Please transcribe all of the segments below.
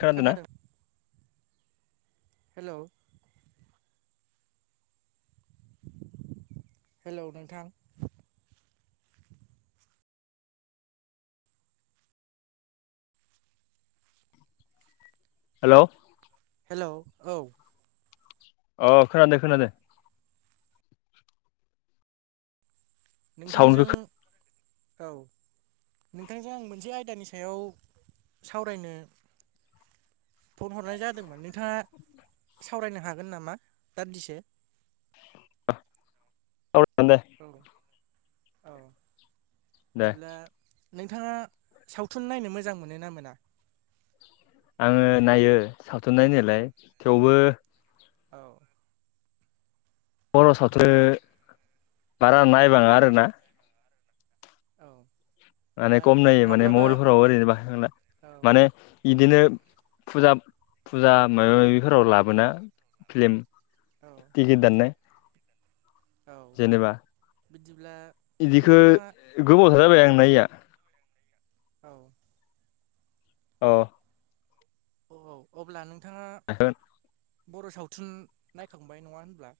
खोनादोंना खोनादों हेल' हेलौ नोंथां हेलौ हेलौ औ अ खोनादों खोनादों साउन्डखौ नोंथांजों औ नोंथांजों आं मोनसे आयदानि सायाव सावरायनो फन हरनाय जादोंमोन नोंथाङा सावरायनो हागोन नामा दान्दिसो [unintelligible] औ औ दे बिदिब्ला नोंथाङा सावथुन नायनो मोजां मोनो ना मोना आङो नायो सावथुन नायनायलाय थेवबो औ। खर'सावथो औ बारा नायबाङो आरोना। औ माने दा खम नायो माने माब्लाबा मबाइलफोराव ओरैनो बाहाय बांला औ माने इदिनो फुजा फुजा माबा माबिफोराव लाबोना फिलिम औ। थिकिट दाननो औ जेनेबा बिदिब्ला [inaudible] इदिखो नोंथाङा गोबावथार जाबाय आं नायिया। औ। अ। औ औ अब्ला नोंथाङा बर' सावथुन नायखांबाय नङा होनब्ला?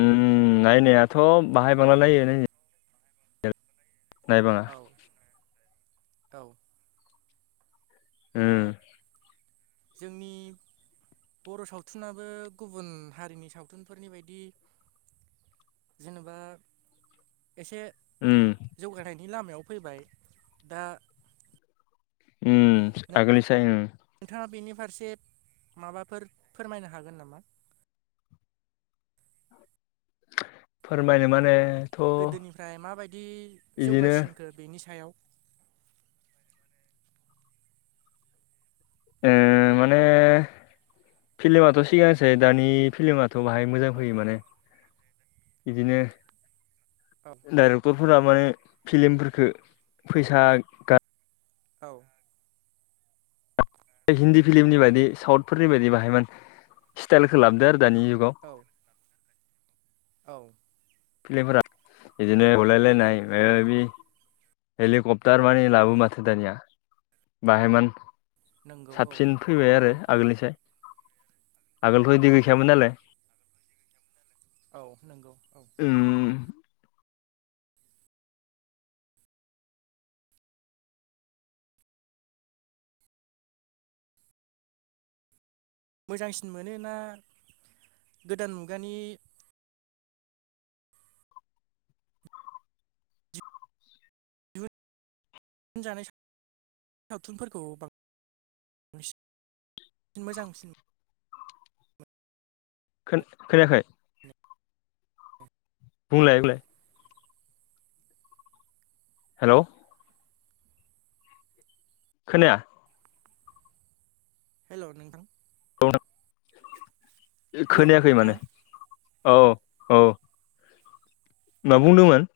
उम नायनायाथ' बाहाय बांला औ नायो नायबाङा औ [inaudible] औ। दा उम [inaudible] जोंनि बर' सावथुनाबो गुबुन हारिनि सावथुनफोरनि बायदि जेनेबा एसे उम। जौगानायनि लामायाव फैबाय दा उम आगोलनिसाय उम। नोंथाङा बेनि फारसे माबाफोर फोरमायनो हागोन नामा? फोरमायनो माने गोदोनिफ्राय माबायदि इदिनो जौगासिनखो बेनि सायाव ओ माने फिल्माथ' सिगांसै दानि फिल्माथ' थ' बाहाय मोजां औ फैयो माने बिदिनो [inaudible] डाइरेक्टरफोरा माने फिलिमफोरखो फैसा औ। उम। हिन्दी फिलिमनि बादि साउथफोरनि बायदि बाहाय माने स्टाइलखौ लाबोदो आरो दानि जुगाव। औ [inaudible] औ। फिलिमफोरा बिदिनो हलायलायनाय ओ माबा माबि हेलकप्टार माने लाबो माथो दानिया बाहेन मान नंगौ औ साबसिन फैबाय आरो औ आगोलनिसाय। आगोलथ' औ बिदि गैखायामोन नालाय। औ नंगौ औ। उम। मोजांसिन मोनोना गोदान मुगानि जानाय साव [inaudible] सावथुनफोरखौ बां सिन मोजांसिन मोनो [inaudible] खोन खोनायाखै? बुंलाय बुंलाय। हेलौ। खोनाया। हेल' नोंथां। [unintelligible] हेल' खोनायाखै माने नोंथां औ औ। मा बुंदोंमोन?